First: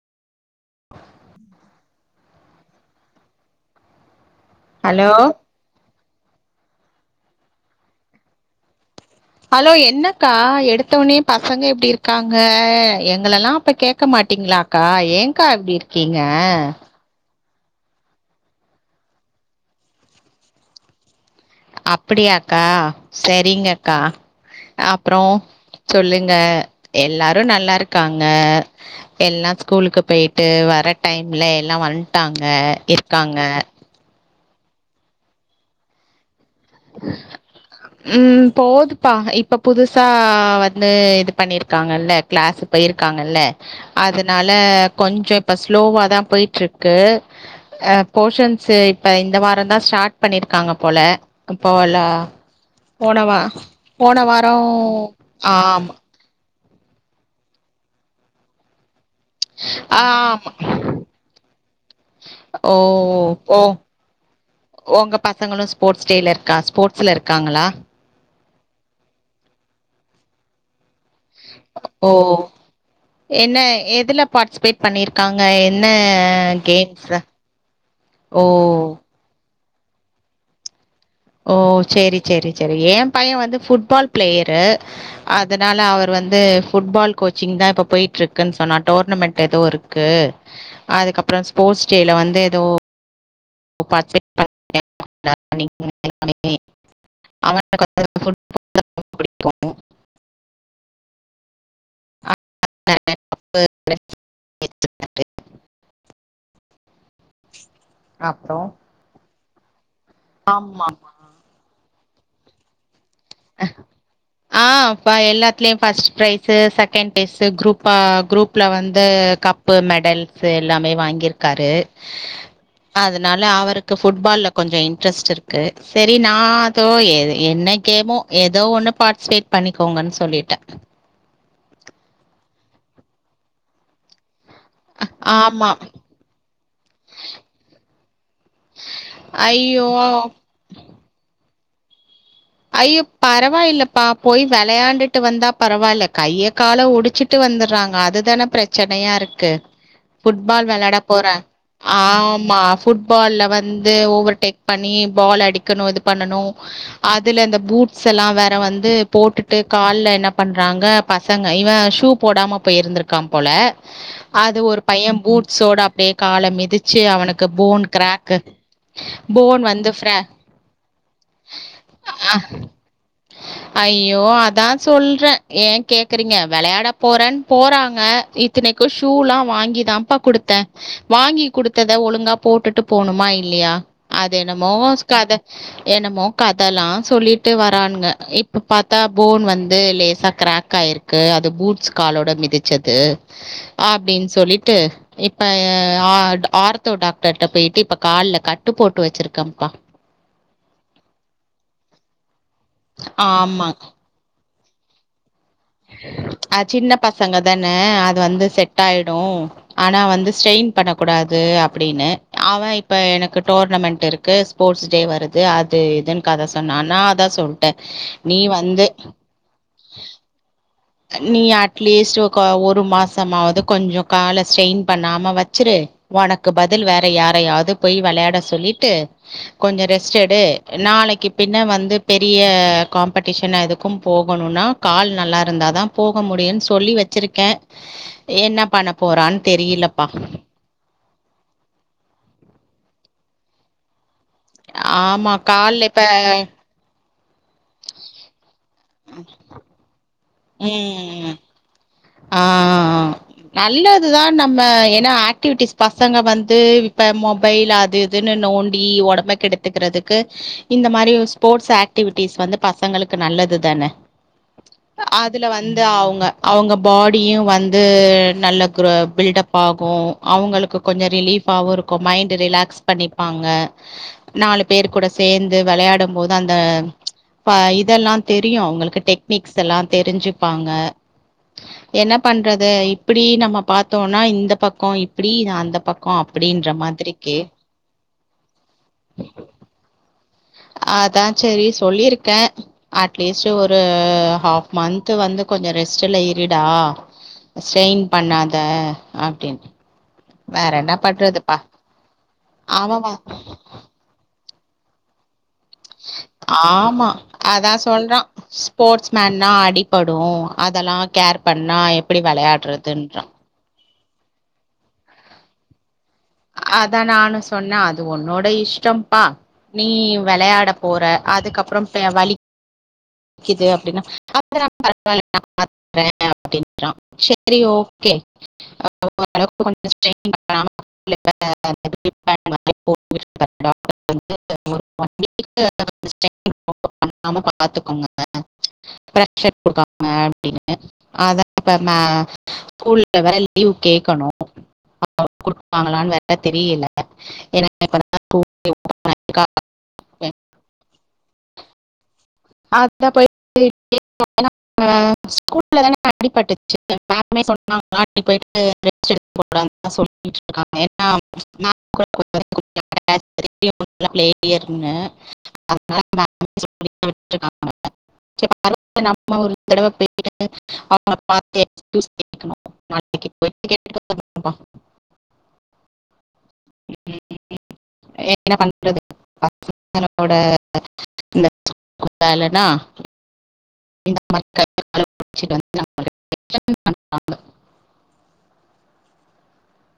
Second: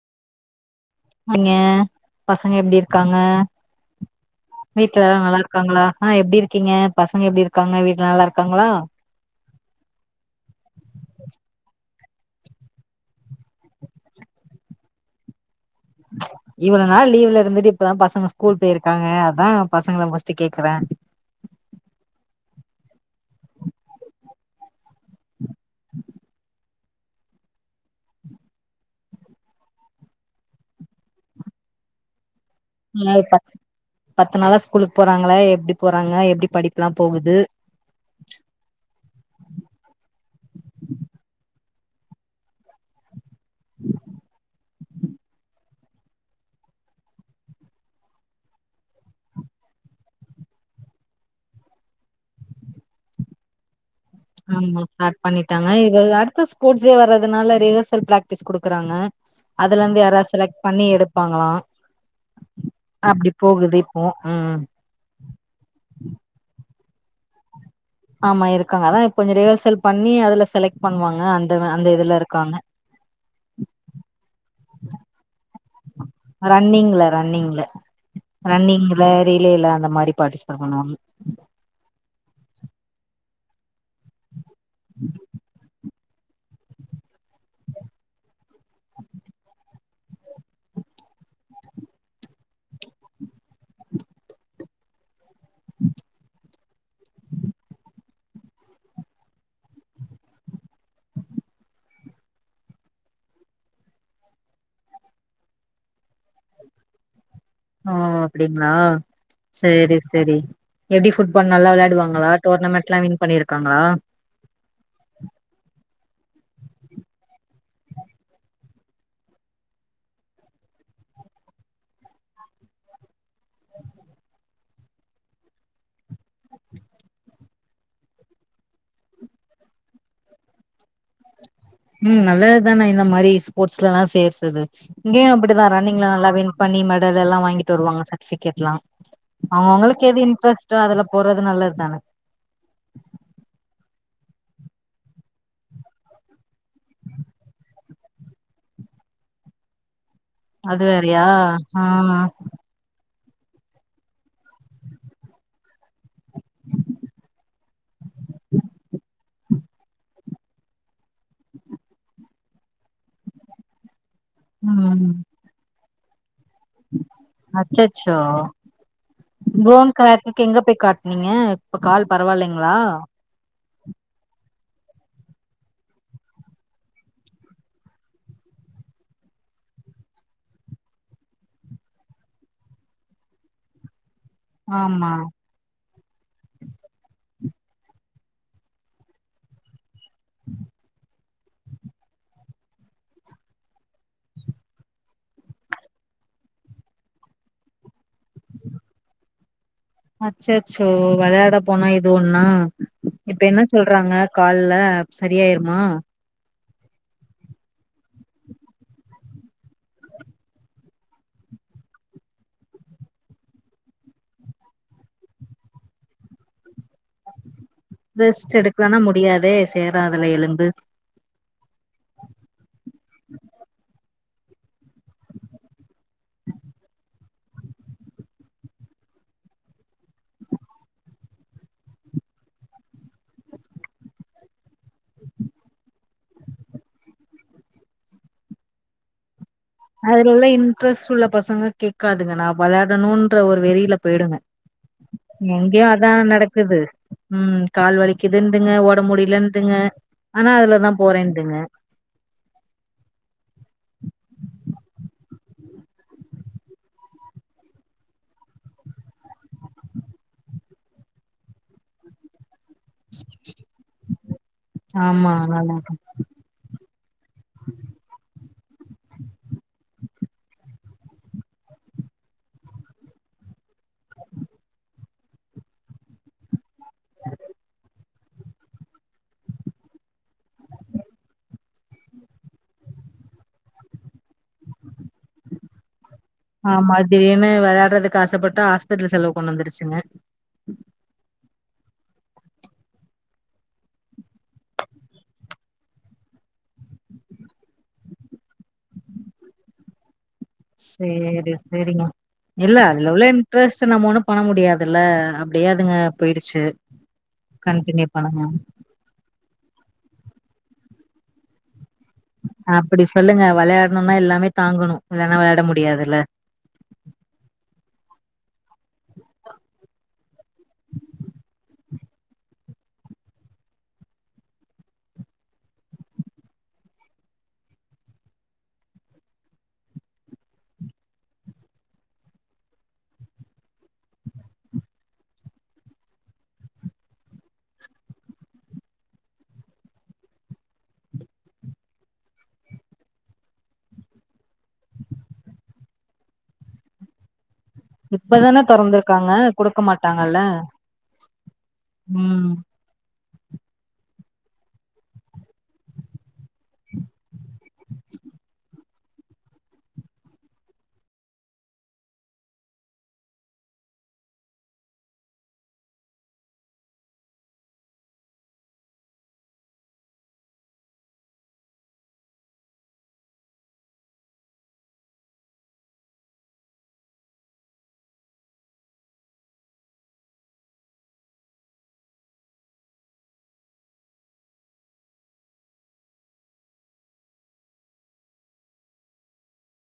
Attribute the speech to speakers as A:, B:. A: அங்க பசங்க எப்டி இருக்காங்க வீட்ல
B: ஹலோ
A: எல்லா நல்லா இருக்காங்களா ஆஹ் எப்டி இருக்கீங்க பசங்க எப்டி இருக்காங்க வீட்ல நல்லா இருக்காங்களா
B: ஹலோ என்னக்கா எடுத்த உடனே பசங்க எப்டி இருக்காங்க எங்கலல்லாம் அப்ப கேட்க மாட் ட்டீங்களாக்கா ஏங்கா இப்டி இருக்கீங்க
A: ச் இவ்ளோ நாள் லீவ்ல இருந்துட் இப்பதா பசங்க ஸ்கூல் போயிருக்காங்க அதான் பசங்கள ஃபஸ்ட் கேக்கறே
B: அப்படியாக்கா சரிங்க அக்கா அப்றோம் சொல்லுங்க எல்லாரும் நல்லா இருக்காங்க எல்லாம் ஸ்கூலுக்கு போயிட்டு வர டைம்ல எல்லா வந்ட்டாங்க இருக்காங்க
A: இத்தன நாளா ஸ்கூலுக்கு போறாங்களா எப்டி போறாங்க எப்டி படிப்புளாம் போகுது
B: ம் போதுப்பா இப்ப புதுசா வந்து இது பண்ணிரு காங்கல கிளாஸ் பொயிருக்காங்கல அதனால கொஞ்சோ இப்ப ஸ்லோவா தா பொய்ட்டுருக்கு அ போஷன்ஸ் இப்ப இந்த வாரோதா ஸ்டாட் பண்ணிருகாங்க போல அப்போலா போனவா
A: ஆமா ஸ்டாட் பண்ணிட்டாங்க [unintelligible] அடுத்த ஸ்போட்ஸ் டே வரதுனால ரிஹர்சல் பிராக்டிஸ் குடுக்குறாங்க அதுலந்து யாராது
B: ஆமா.
A: செலக்ட் பண்ணி எடுப்பாங்களா
B: ஓ
A: அப்டி
B: ஓ ஒ
A: போகுது இப்போ ம்
B: ஒங்க பசங்கலு ஸ்போட்ஸ் டேல இருக்கா ஸ்போட் ஸ் ல இருக்காங்களா
A: ஆமா இருக்காங்க அதா இப்ப கொஞ்சோ ரிஹர்சல் பண்ணி அதுல செலக்ட் பண்ணுவாங்க அந்த அந்த
B: ஓ
A: இதுல இருக்காங்க
B: என்ன எதுல பாட்சிபேட் பண்ணிருக்காங்க
A: ரன்னிங்ல ரன்னிங்ல
B: ஓ
A: ரன்னிங்ல ரிலேல அந்த மாரி பார்ட்டிசிபட் பண்ணுவாங்க
B: ஓ சேரி சேரி சேரி ஏ பையே வந்து ஃபுட்பால் பிளேயரு அதனால அவர் வந்து ஃபுட்பால் கோச்சிங் தா இப்ப பொயிட்ருக்குன்னு சொன்னா டோர்னமெண்ட் எதோ இருக்கு அ துக்கப்றோ ஸ்போட்ஸ் டேல வந்து எதோ [inaudible] [inaudible] [inaudible]
A: ஓ
B: அப்புறம்.
A: அப்டிங்களா சேரி சேரி
B: ஆமா.
A: எப்டி ஃபுட்பால் நல்லா வளயாடுவாங் நலா டோர்னமண்ட்ல வின் பண்ணிருக்காங்களா
B: ஆ ப்ப எல்லாத்லி பஸ்ட் ப்ரைசு செகண்ட் பேசு குரூப்பா குரூப்ல வந்து கப்பு மெடல்ஸ் எல்லாமே வாங்கிருக்காரு அதனால அவருக்கு ஃபுட்பால்ல கொஞ்ச இன்ட்ரெஸ்ட் இருக்கு சேரி நா தோ என்ன கேமோ ஏதோ ஒண்ணு பார்ட்சிபேட் பண்ணிக்கோங்கன் சொல்லிட்டே
A: ம் நல்லதுதான இந்த மாரி ஸ்போர்ட்ஸ்லலா சேர்றது இங்கேயும் அப்படிதா
B: ஆமா
A: ரண்ணிங்ள நல்லா வின் பண்ணி மெடல் எல்லாம் வாங்கிட்டு வருவாங்க சர் சிகட்லா அவங்க
B: ஐயோ
A: அவங்களுக்கு எது இன்ட்ரெஸ்டோ அதுல போறது நல்லது தான
B: ஐயோ பரவாயில்லப்பா போய் விளையாண்டுட்டு வந்தா பரவால்ல கைய கால ஒடிச்சிட்டு வந் வந்துறாங்க அதுதானே பிரச்சனையா இருக்கு ஃபுட்பால்
A: அது
B: வெளாட
A: வேறயா
B: போறன்
A: ஆ
B: ஆமா பால வந்து ஓவெர்டெக் பண்ணி பால் அடிக்கணு இது பண்ணனு அத ல இந்த பூட்ஸ் எல்லா வேற வந்து போட்டுட்டு கால்ல என்ன பண்றாங்க பசங்க இவ ஷூ போடாம போயிருந்திருக்கா போல அது ஒரு பைய
A: ம்
B: பூட்ஸோட அப் கால மிதிச்சு அவனுக்கு போன் கிராக்கு போன் வந்து
A: புரோன்
B: ஃப்ரா
A: கிராக்குக்கு எங்க போய் காட்னீங்க இப்ப கால்
B: அ
A: பரவாயில்லைங்களா
B: ஐயோ அதா சொல்ற ஏ கேக்குறீங்க வெளையாட போறேன்னு போறாங்க இத்தனைக்கு ஷூலா வாங்கிதாப்பா குடுத்த வாங்கி குடுத்தத ஒழுங்கா போட்டுட்டு போணுமா இல்லையா அது என்னமோ
A: ஆமா
B: கத என்னமோ கத் சொல்லிட்டு வரானுங்க இப்ப பாத்தா போன் வந்து லேசா கிராக் ஆயிருக்கு அது பூட்ஸ் காலோட மிதிச்சது அப்டின் சொல்லிட்டு இப்ப ஆ ஆர்த்தோ டாக்டர்ட்ட போயிட்டு இப்ப கால்ல கட்டு போட்டு வச்சிருக்கம்பா
A: அச்சச்சோ வெளையாட போனா இது ஒன்னா இப்ப என்ன
B: ஆமா.
A: சொல்றாங்க கால்ல சரியாயிருமா
B: அ சின்ன பசங்க தான அது வந்து செட் ஆயிடு ஆனா வந்து ஸ்ட்ரெயின் பண்ணக்கூடாது அப்டின்னு அவ இப்ப எனக்கு டோர்னமெண்டட் இருக்கு ஸ்போர்ட்ஸ் டே வருது அது இதுன்னு கத சொன்னா நா அதா சொல்ட்ட நீ
A: ரெஸ்ட்
B: வந்து
A: எடுக்கலனா முடியாதே சேராதுல எலும்பு
B: நீ அட்லீஸ்ட் ஒரு மாசமாவது கொஞ்ச கால ஸ்ட்ரெயின் பண்ணாம வச்சுரு உனக்கு பதில் வேற யாரையாது போய் வெளையாட சொல்லிட்டு கொஞ்ச ரெஸ்ட் எடு நாளைக்கு பின்ன வந்து பெரிய காம்படிஷன் எதுக்கும் போகணும்னா கால் நல்லா இரு இருந்தா தா போக முடியும்னு சொல்லி வச்சிருக்க என்ன பண்ண போறான் தெரிலப்பா
A: அதுல உள்ள இன்ட்ரெஸ்ட் உள்ள பசங்க கேக்காதுங்க நா வெளையாடணுன்ற ஒரு வெறில போயிடுங்க
B: ஆமா
A: எங்கயோ
B: கால்ல இப்ப
A: அதா நடக்குது ம் கால்வலிக்குதுங்க ஒடம்பு முடியலதுங்க ஆனா அதுலதா
B: ம்
A: போறேன்துங்க
B: ஆ ஆ நல்லதுதா நம்ம ஏனா ஆக்டிவிட்டிஸ் பசங்க வந்து இப்ப மொபைல் அது இதுன்னு நோண்டி ஒடம்ப கெடுத்துக்கிறதுக்கு இந்த மாரி ஸ்போர்ட்ஸ் ஆக்டிவிட்டிஸ் வந்து பசங்களுக்கு நல்லது தான
A: ஆமா
B: அதுல
A: நல்லா
B: வந்து
A: இருக்கு.
B: அவங்க அவங்க பாடியு வந்து நல்ல குரோ பில்டப் ஆகு அவங்களுக்கு கொஞ்ச ரிலீஃபாவு இருக்கு மைண்ட ரிலாக்ஸ் பண்ணிப்பாங்க ங்க நாலு பேர் கூட சேந்து விளையாடும் போது அந்த அப்ப இதெல்லா தெரியு அவங்களுக்கு டெக்னிக்ஸ் எல்லா தெரிஞ்சுப்பாங்க என்ன பண்றது இப்டி நம்ம பாத்தோனா இந்த பக்க இப்டி அந்த பக்
A: ஆமா திடிர்னு விளையாடுறதுக்கு ஆசைப்பட்டு ஹாஸ்பத்தல செலவு கொண்டு வந்துடுச்சுங்க
B: அதா ஆ செரி சொல்லிருக்கே அட்லீஸ்ட் ஒரு ஹாஃப் மந்த்து வந்து கொஞ்ச ரெஸ்ட்ல இருடா ஸ்டெய்ன் பண்ணாத அப்டினு
A: சேரி சேரிங்க இல்ல அதுல
B: அவவா
A: உள்ள இன்ட்ரெஸ்ட் நம்ம ஒண்ணு பண்ண முடியாதுல்ல அப்டியே அதுங்க போயிடுச்சு
B: ஆமா அதா
A: கண்டினியூ
B: சொல்றான்
A: பண்ணுங்க
B: ஸ்போர்ட்ஸ்மேன்னா அடி படூம் அதெல்லா கேர் பண்ணா எப்
A: அப்டி சொல்லுங்க வெளையாட்னுனா எல்லாமே தாங்கனு இல்லன்னா வெளையாட முடியாதுல்ல
B: அதா நானு சொன்ன அது உன்னோட இஷ்டம்ப்பா நீ வெளையாட போற அதுக்கப்றோ [unintelligible] வலி க்குது அப்டின்ன [inaudible] அப்டின் சா செரி ஓகே [inaudible] ஹலோ [inaudible] ஸ்டெய்ன் பன்னாம [inaudible] [inaudible] [inaudible] அப்டின்னு அதா [inaudible] ஸ்கூல்ல வேற லீவு கேக்கணு [inaudible] குடுப்பாங்களானு வேற தெரியல எனக்
A: இப்பதான தெறந்துருகாங்க குடுக்க மாட்டாங்கல்ல ம்
B: அதா போயி கேக்கனு [inaudible] ஸ்கூல்ல தான அடிப்பட்டுச்சு [inaudible] [inaudible] டாக்டர் போய்ட்டு ட்ரிப்ஸ் [inaudible] [inaudible] [inaudible] [inaudible] நம்ம ஒரு தடவ போய் அவங்கள பாத்து எக்ஸ்கியூஸ்மீ கேக்கணு [inaudible] என்ன பன்றது [inaudible] [inaudible] லனா [inaudible]